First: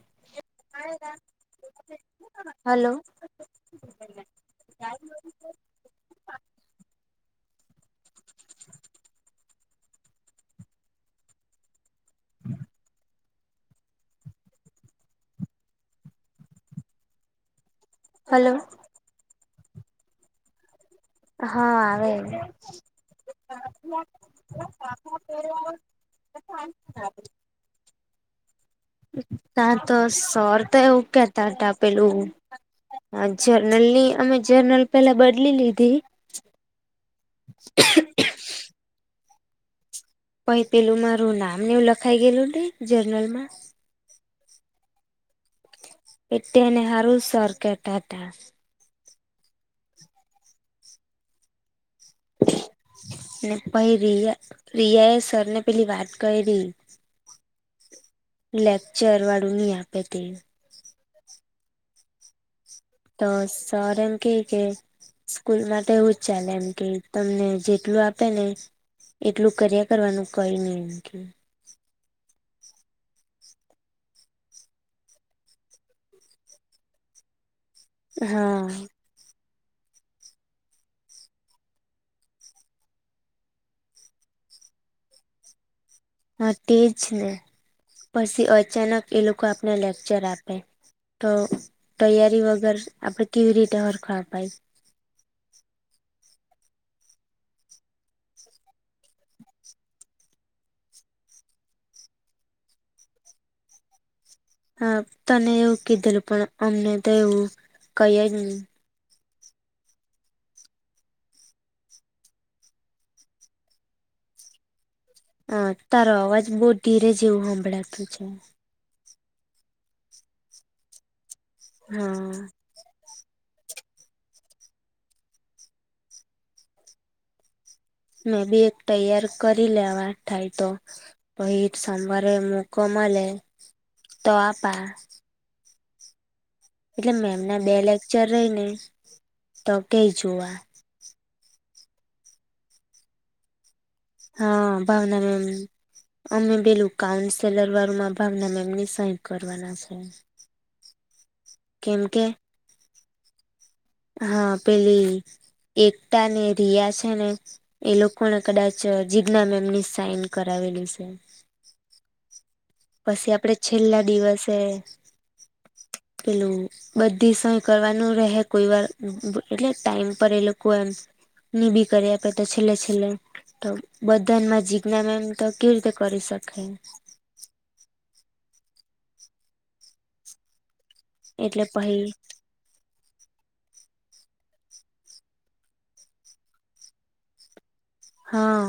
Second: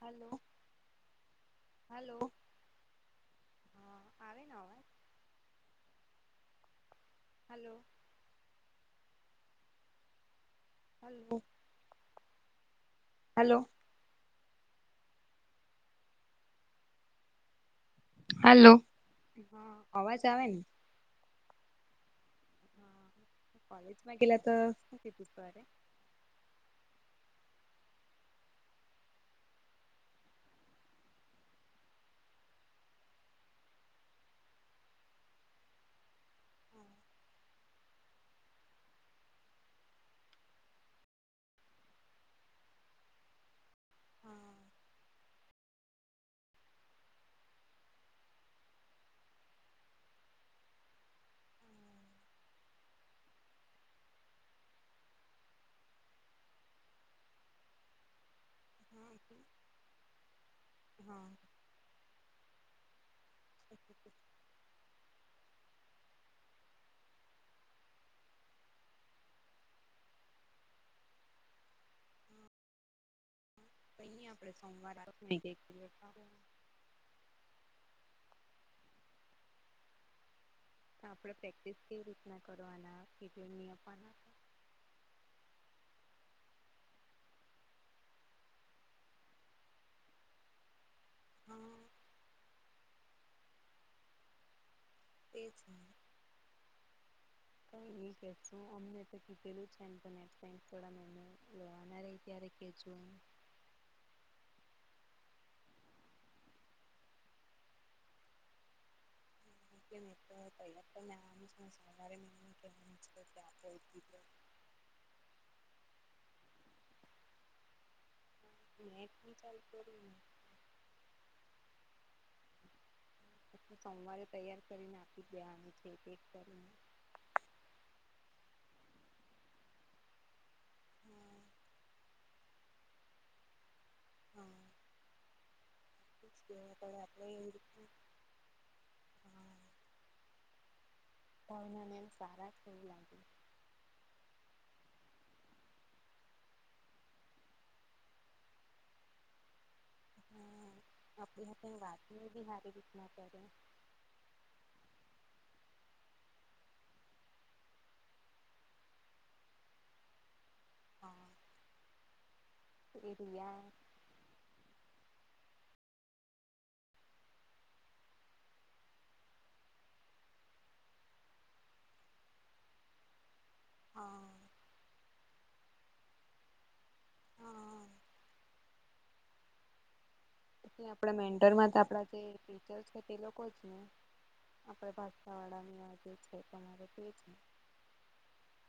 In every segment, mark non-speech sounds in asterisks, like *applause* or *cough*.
હાલો hello, hello હ આવે ને અવાજ હાલો *inaudible* હાલો હાલો હલો હાલો, હ અવાજ આવે ને? હા આવે. કોલેજમાં ગેલા તો હું કીધું સરે? *inaudible* તા તો સોર તો એવું કેતાતા પેલું આ, જર્નલની અમે જનરલ પેલા બડલી લીધી હા પઈ પેલું મારું નામ ને એવું લખાઈ ગેલું ને જર્નલ માં. હા. એ તે એને હારું સર કેટાટા હા ને પહી રિયા રિયા એ સરને પેલી વાત કઇરી લેક્ચર વાડુ ની આપે તે. હ. તો સર એમ કેય કે સ્કૂલમાં તો એવું જ ચાલે એમ કેય તમને જેટલું આપે ને એટલું કર્યા કરવાનું કઈ ની એમ કેય. કઈની આપળે સોમવાર *unintelligible* હા. આપણે પ્રેક્ટિસ કેવી રીતના કરવાના *unintelligible* ની આપવાના. હા, તે જ ને પછી અચાનક એ લોકો આપને લેક્ચર આપે. તો હા તૈયારી વગર આપડે કેવી રીતે હરખા અપાય. એ જ ને. કઇની કેશુ અમને તો કીધેલું છે એમ તો નેક્સ્ટ ટાઈમ થોડા મહિના લેવાના રેય ત્યારે કેજો ન *unintelligible* હા, તને એવું કીધેલું પણ અમને તો એવું કય જ ની *unintelligible* તૈયાર તો મે *unintelligible* હાં તારો અવાજ બોવ ધીરે જેવું હંભળાતું છે. નેટ ની ચાલુ કયરુ ને હા. સોમવારે તૈયાર કરીને આપી જ દેવાની *unintelligible* એક કરીને. મે બી એક તૈયાર કરી લેવા થાય તો. હા પહી ત સોમવારે મોકો મલે તો હા આપડે આપા. એટલે એવી મેમને બે રીતના લેક્ચર રેઇને તો કેય જોવા. ભાવના મેમ સારા એવુ લાગે. હાં, ભાવના મેમ અમે પેલું કાઉન્સેલર વારુ માં ભાવનામેમની સહી કરવાના છે. આપણી આપણી કેમ વાતની બી હારી રીતના કરે. હાં પેલી એકતા ને રિયા છે ને એ લોકોને કદાચ જીજ્ઞા મેમની સાઈન કરાવેલું છે. હા એ પછી આપડે રિયા છેલ્લા દિવસે પેલું બધી સય કરવાનું રેહે કોઈ વાર એટલે ટાઈમ પર એ લોકો એમ ની બી કરી આપે તો છેલ્લે- છેલ્લે તો હા બધામાં જીજ્ઞા મેમ તો કેવી રીતે કરી શકે હા. આપણા એટલે મેન્ટરમાં તો આપડા પહી જે ટીચર્સ છે તે લોકો જ ને આપણે ભાસ્કા વાળાની આ જે છે તમારે તે છે. હા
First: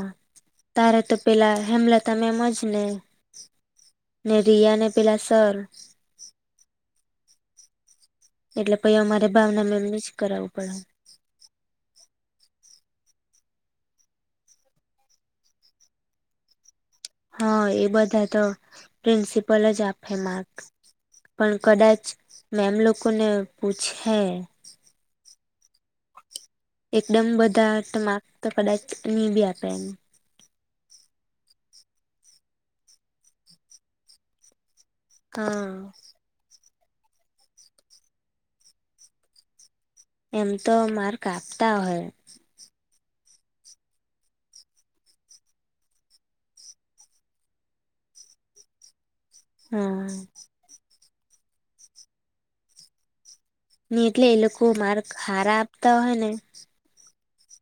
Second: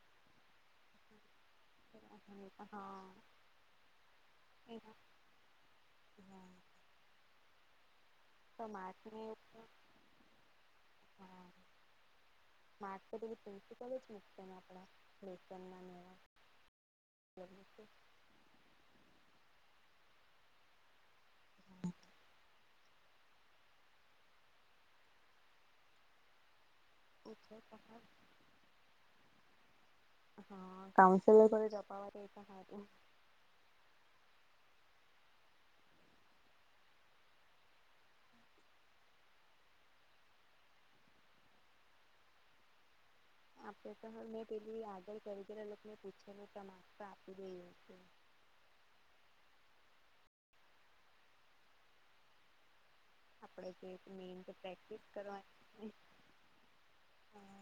તારે તો પેલા હેમલતા મેમ જ હા ને રિયા ને પેલા સર એના તો એટલે પછી માર્કને અમારે ભાવના મેમને જ કરાવું પડે. હા. મારે તો પેલી પ્રિન્સિપલ જ મુકતીને આપણા લેશનના મેમ હા એ બધા તો પ્રિન્સિપલ જ આપે માર્ક પણ કદાચ મેમ લોકો ને પૂછે એકદમ એ છે બધા તમાર માર્ક તો કદાચ નહી બી આપે એમ હા કાઉન્સિલર જ *unintelligible* હ હા. એમ તો માર્ક આપતા હોય. આપે તો હ મેં પેલી આગળ કવિતા ને એ લોકોને પૂછેલુ તો કે માર્ક તો આપી દઈ હ. હમ. આપણે જે નઈ એટલે મેન એ તો લોકો પ્રેક્ટિસ માર્ક હારા કરવાની આપતા હોય ને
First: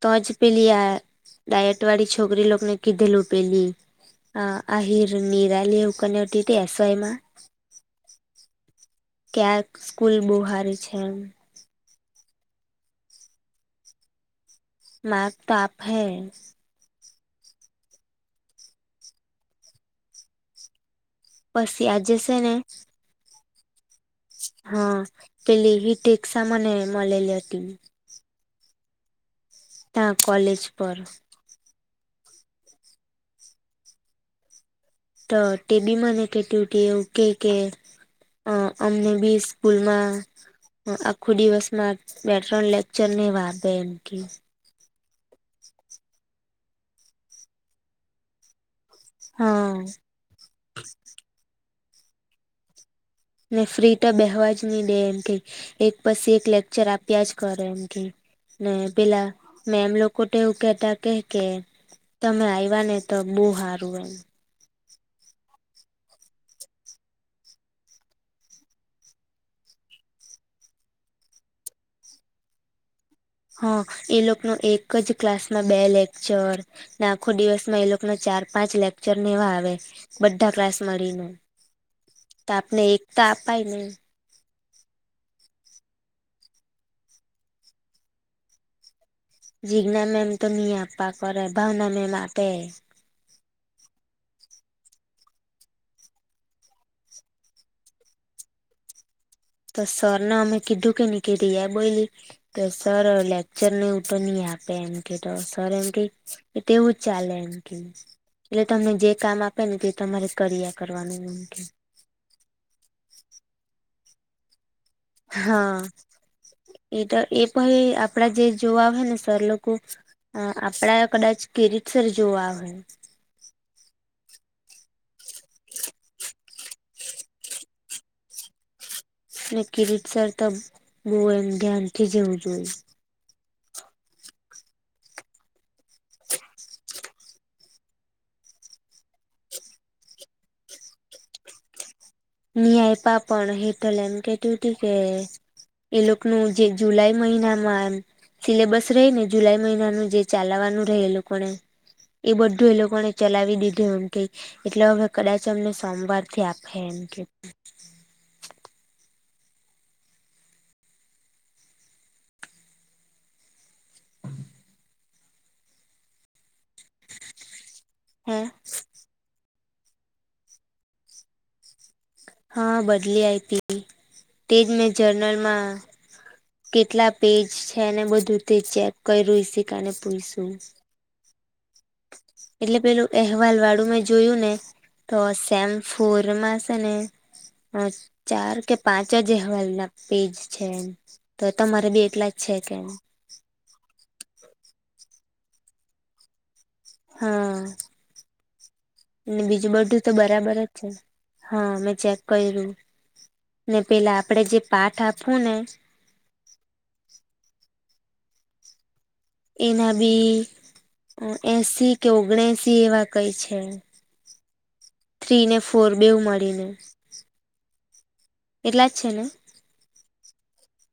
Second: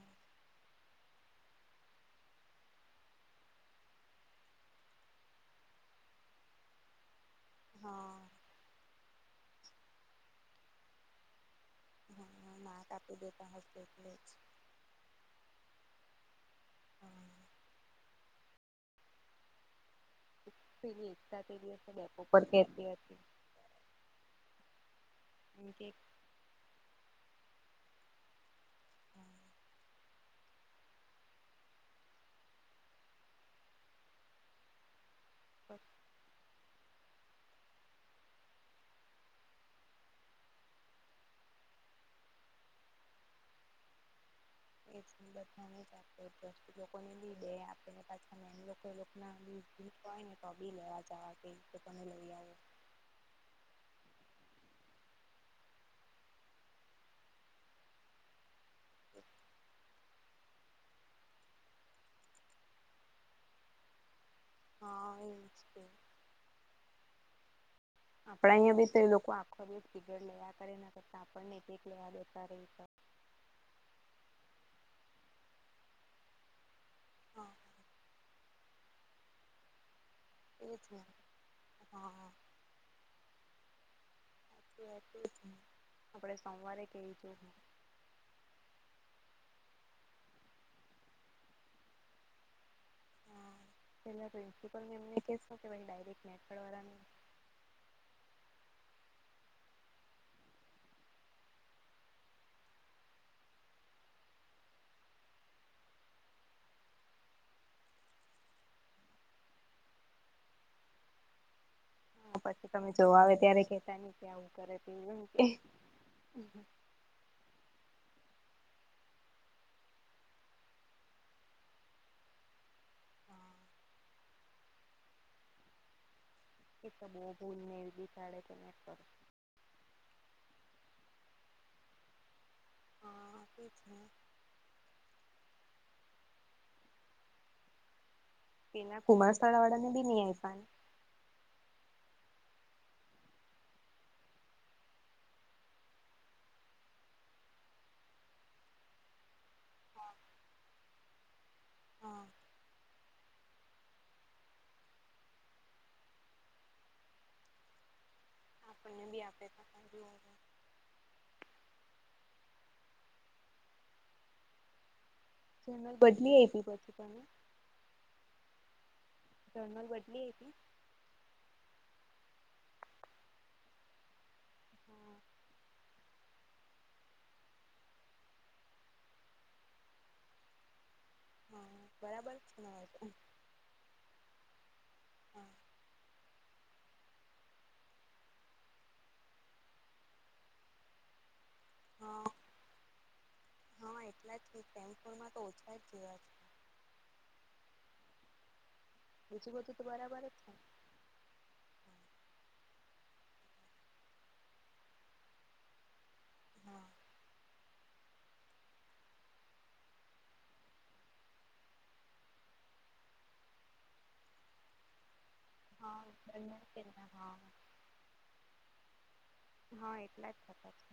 તોજ પેલી આ ડાયટ વાડી છોકરી લોકને કીધેલું પેલી હા. આહિર નિરાલી કરીને હતી તે એસવાયમાં હા. ક્યાંક સ્કૂલ બહુ સારી છે. હા માર્કસ કાપી દેતા *unintelligible* જ માર્ક કાપશે *inaudible* પેલી એકતા તે દિવસ પછી એ આજે ડેપો છે પર ને કહેતી હતી. હા એમ પેલી કે હીટેક્ષા મને મળેલી હતી. ત્યાં કોલેજ પર તો તે પણ મને કહતી હતી કે એવું કહે કે હા. અમને બી સ્કૂલમાં આખું દિવસમાં બે ત્રણ લેક્ચર ને વા આપે એમ કહે એ બધા ને જ આપે *unintelligible* અને એમ લોકો એ લોકોના હા *unintelligible* હોય ને તો આ બી લેવા જવા કે તો તમે લઈ આવો. ને ફ્રી તો બેસવા જ નહી દે એમ કહે એક પછી એક લેક્ચર આપ્યા જ કરે એમ કહે ને પેલા મેમ લોકો તો એવું કહેતા કહે કે તમે આવ્યા ને તો બહુ સારું એમ. હા એજ કહે. આપણા અહીંયા બે એ લોકો આખો *unintelligible* હા એ લોકોનો એક જ ક્લાસમાં બે લેક્ચર ને આખો હા દિવસમાં એ લોકો ના ચાર પાંચ લેક્ચર એવા આવે. બધા ક્લાસ એજ ને મળીને હા તો આપણને એક તો અપાય ને આપણે સોમવારે કહી જોઈએ. જીજ્ઞા મેમ તો નહી આપવા કરે ભાવના મેમ આપે. હા પહેલા પ્રિન્સિપલ મેમ એમને કહેશો કે ભાઈ ડાયરેકટ *unintelligible* તો સર ને અમે કીધુ કે રીયા બોલી તો સર લેક્ચરને એ તો નહી આપે એમ કે તો સર એમ કહે તેવું જ ચાલે એમ એટલે તમને જે કામ આપેને તે તમારે કર્યા કરવાનુ એમ કહે. હા. પછી તમે જોવા આવે ત્યારે કહેતાની કે આવું કરે. તેવું એમ કે હા એ પછી આપણા જે જોવા આવશે ને સર લોકો હક. આપણા કદાચ કિરીટ સર જોવા આવશે. હા એતો બહુ ભૂલ ને એવી કાઢે તને ક ને કિરીટ સર તો બહુ એમ ધ્યાનથી જેવું જોય. હા તે જ ને. એના કુમાર શાળા વાળા ને પણ નહી આપયાને ની આપયા પણ હેટલ એમ કહેતી હતી કે એ લોકોનું જે જુલાઈ મહિનામાં એમ સિલેબસ રહે ને જુલાઈ મહિનાનું જે ચાલવાનું રહે એ લોકોને હા એ બધું એ લોકોને ચલાવી દીધું એમ કઈ એટલે હવે કદાચ અમને સોમવાર થી આપે એમ કહે. *unintelligible* આપણને પણ આપે. *unintelligible* જર્નલ બદલી આપી પછી તને. હા. જર્નલ બદલી આપી. હા. બદલી આપી તે જ મેં જર્નલમાં કેટલા પેજ છે ને બધું તે ચેક કર્યું ઈશિકાને પુયશું. હા બરાબર છે ને એટલે અવાજ પેલું અહેવાલ વાળું મેં જોયું ને તો હા સેમ ફોરમાં છે ને, હ ચાર કે પાંચ જ અહેવાલના પેજ છે. તો તમારે બી હા એટલા જ છે કે? હા એટલા જ કે કેમપરમાં તો ઓછા જ જેવા છે. હા અને બીજું બધું તો બરાબર જ છે- હા મે ચેક કર્યું. ને પેલા આપણે જે પાઠ આપવું ને હા. એના બી - એસી કે ઓગણા એસી એવા કંઈ છે. થ્રી ને ફોર હા. બેવ મળીને *inaudible* એટલા જ છે ને? હા એટલા જ થતા તા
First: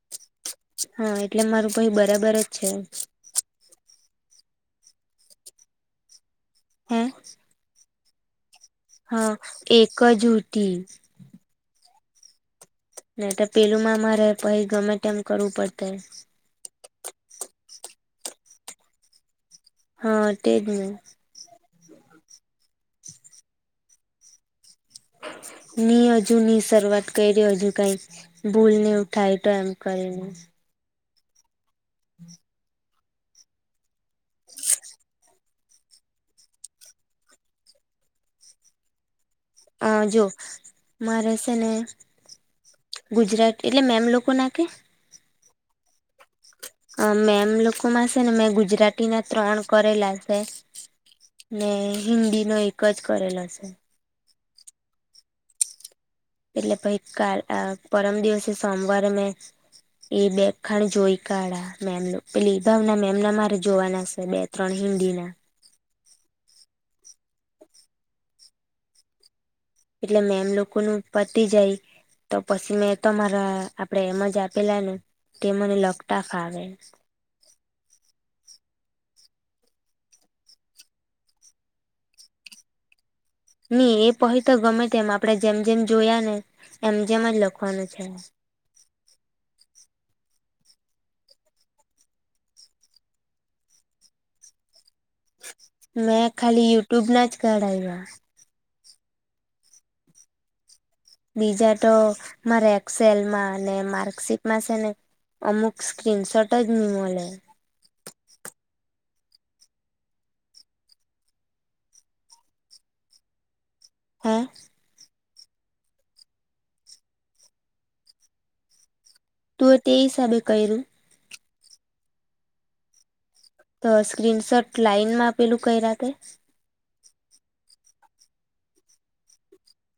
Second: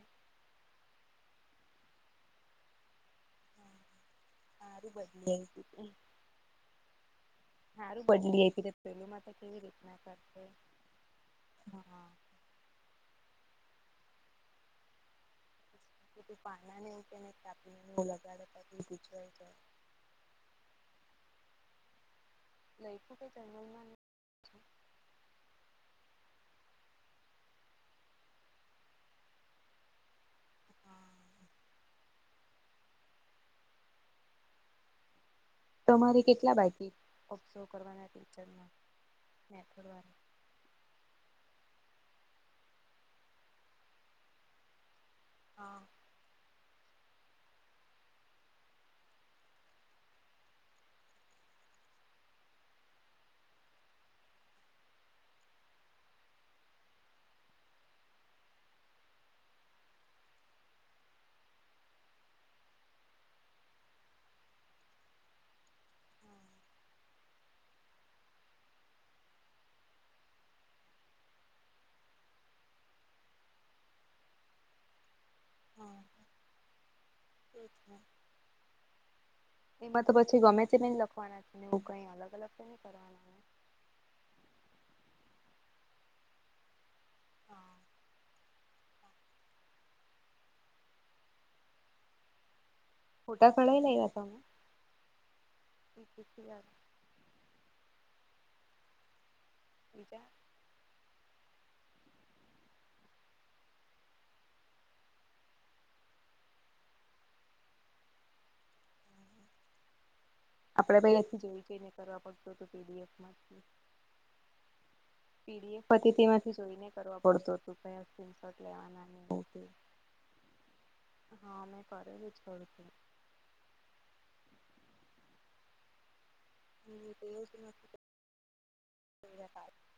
હા એટલે મારું ભાઈ બરાબર જ છે. હારું બદલી એતી હે હારું બદલી આઈ તી તે હા કે એક જ ઉઠી હા હા. ને તો પેલુંમાં મારે પહી ગમે તેમ કરવું પડતે. *inaudible* હા તે જ ને. લઈખું કે જર્નલમાં? *unintelligible* ની હજુ ની શરૂઆત કરી હજુ કંઈ ભૂલ ને ઉઠાય તો એમ કરીને. તમારે કેટલા બાકી *inaudible* કરવાના ટીચરમાં. આજો. મારે શેને ગુજરાતી એટલે મેમ લોકો ના કે હા. અ મેમ લોકો માં છે ને મેં ગુજરાતી ના ત્રણ કરેલા છે. ને હિન્દી નો એક જ કરેલો છે. એટલે પહિ કાલ અ પરમ દિવસે સોમવાર મેં એ બે ખાણ જોઈ કાઢા મેમનુ પેલી ભાવના મેમ ના મારે જોવાના છે બે ત્રણ હિન્દી ના. હા એટલે મેમ લોકો નુ પતી જાય તો પછી મેં મારા આપડે એમ જ આપેલા ને તે મને હા. લખતા ફાવે. એ જ છે. એમાં તો પછી ગમે તે નહી લખવાના છે ને એવું કઈ અલગ અલગ તો નઈ કરવાના. ને. ની એ પહી તો ગમે તેમ આપણે જેમ જેમ જોયા એમ જેમ જ લખવાનું છે. ફોટા પળાઈ લાયવા તમે. મે ખાલી યુટ્યુબ ના જ કઢાયવા. બીજા. બીજા તો મારે એક્સેલમાં ને માર્કશીટમાં છે ને અમુક સ્કીનશોટ જ મલે. આપડે પહી એકદમ જોઈ જોઈને કરવા પડતું હતુ પીડીએફમાં. હે. પીડીએફ હતી તેમાંથી જોઈને કરવા પડતુ હતું કયા સ્ક્રીનશોટ લેવાના ને બવ તું એ તે હિસાબે કયરૂ. હ મેં કરેલું જ થોડુંક તો. તો સ્ક્રીનશોટ લાઈનમાં આપેલું કયરા તે. હમ તેવું તો નથી કર્યું *unintelligible*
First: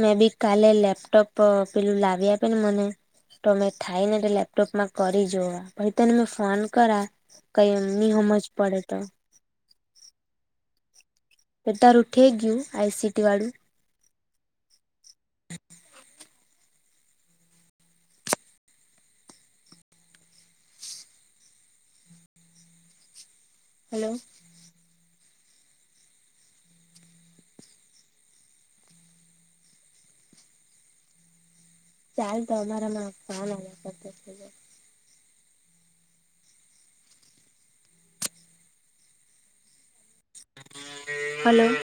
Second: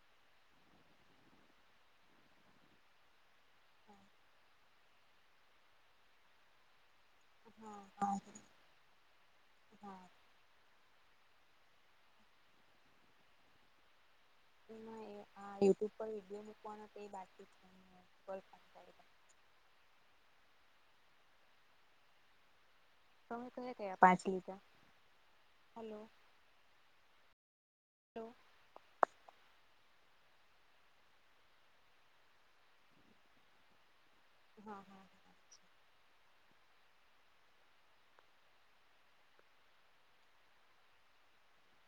મેં બી કાલે લેપટોપ પેલું લાવી આપે ને મને તો મે થાય ને એટલે લેપટોપમાં કરી જોવા પણ તને મે ફોન કરા કઈ હા એમ ની સમજ પડે તો હા એ તારૂ થેઈ ગયુ આઈ સિટી વાળું. હા એ આ યુટ્યુબ પર વિડીયો મુકવાનો તે બાકી છે તમે કયા-કયા હલો પાંચ લીધા હલો. હલો. ચાલ તો અમારામાં કામ આયવા કરતુ છે તો. હા-હા. હલો.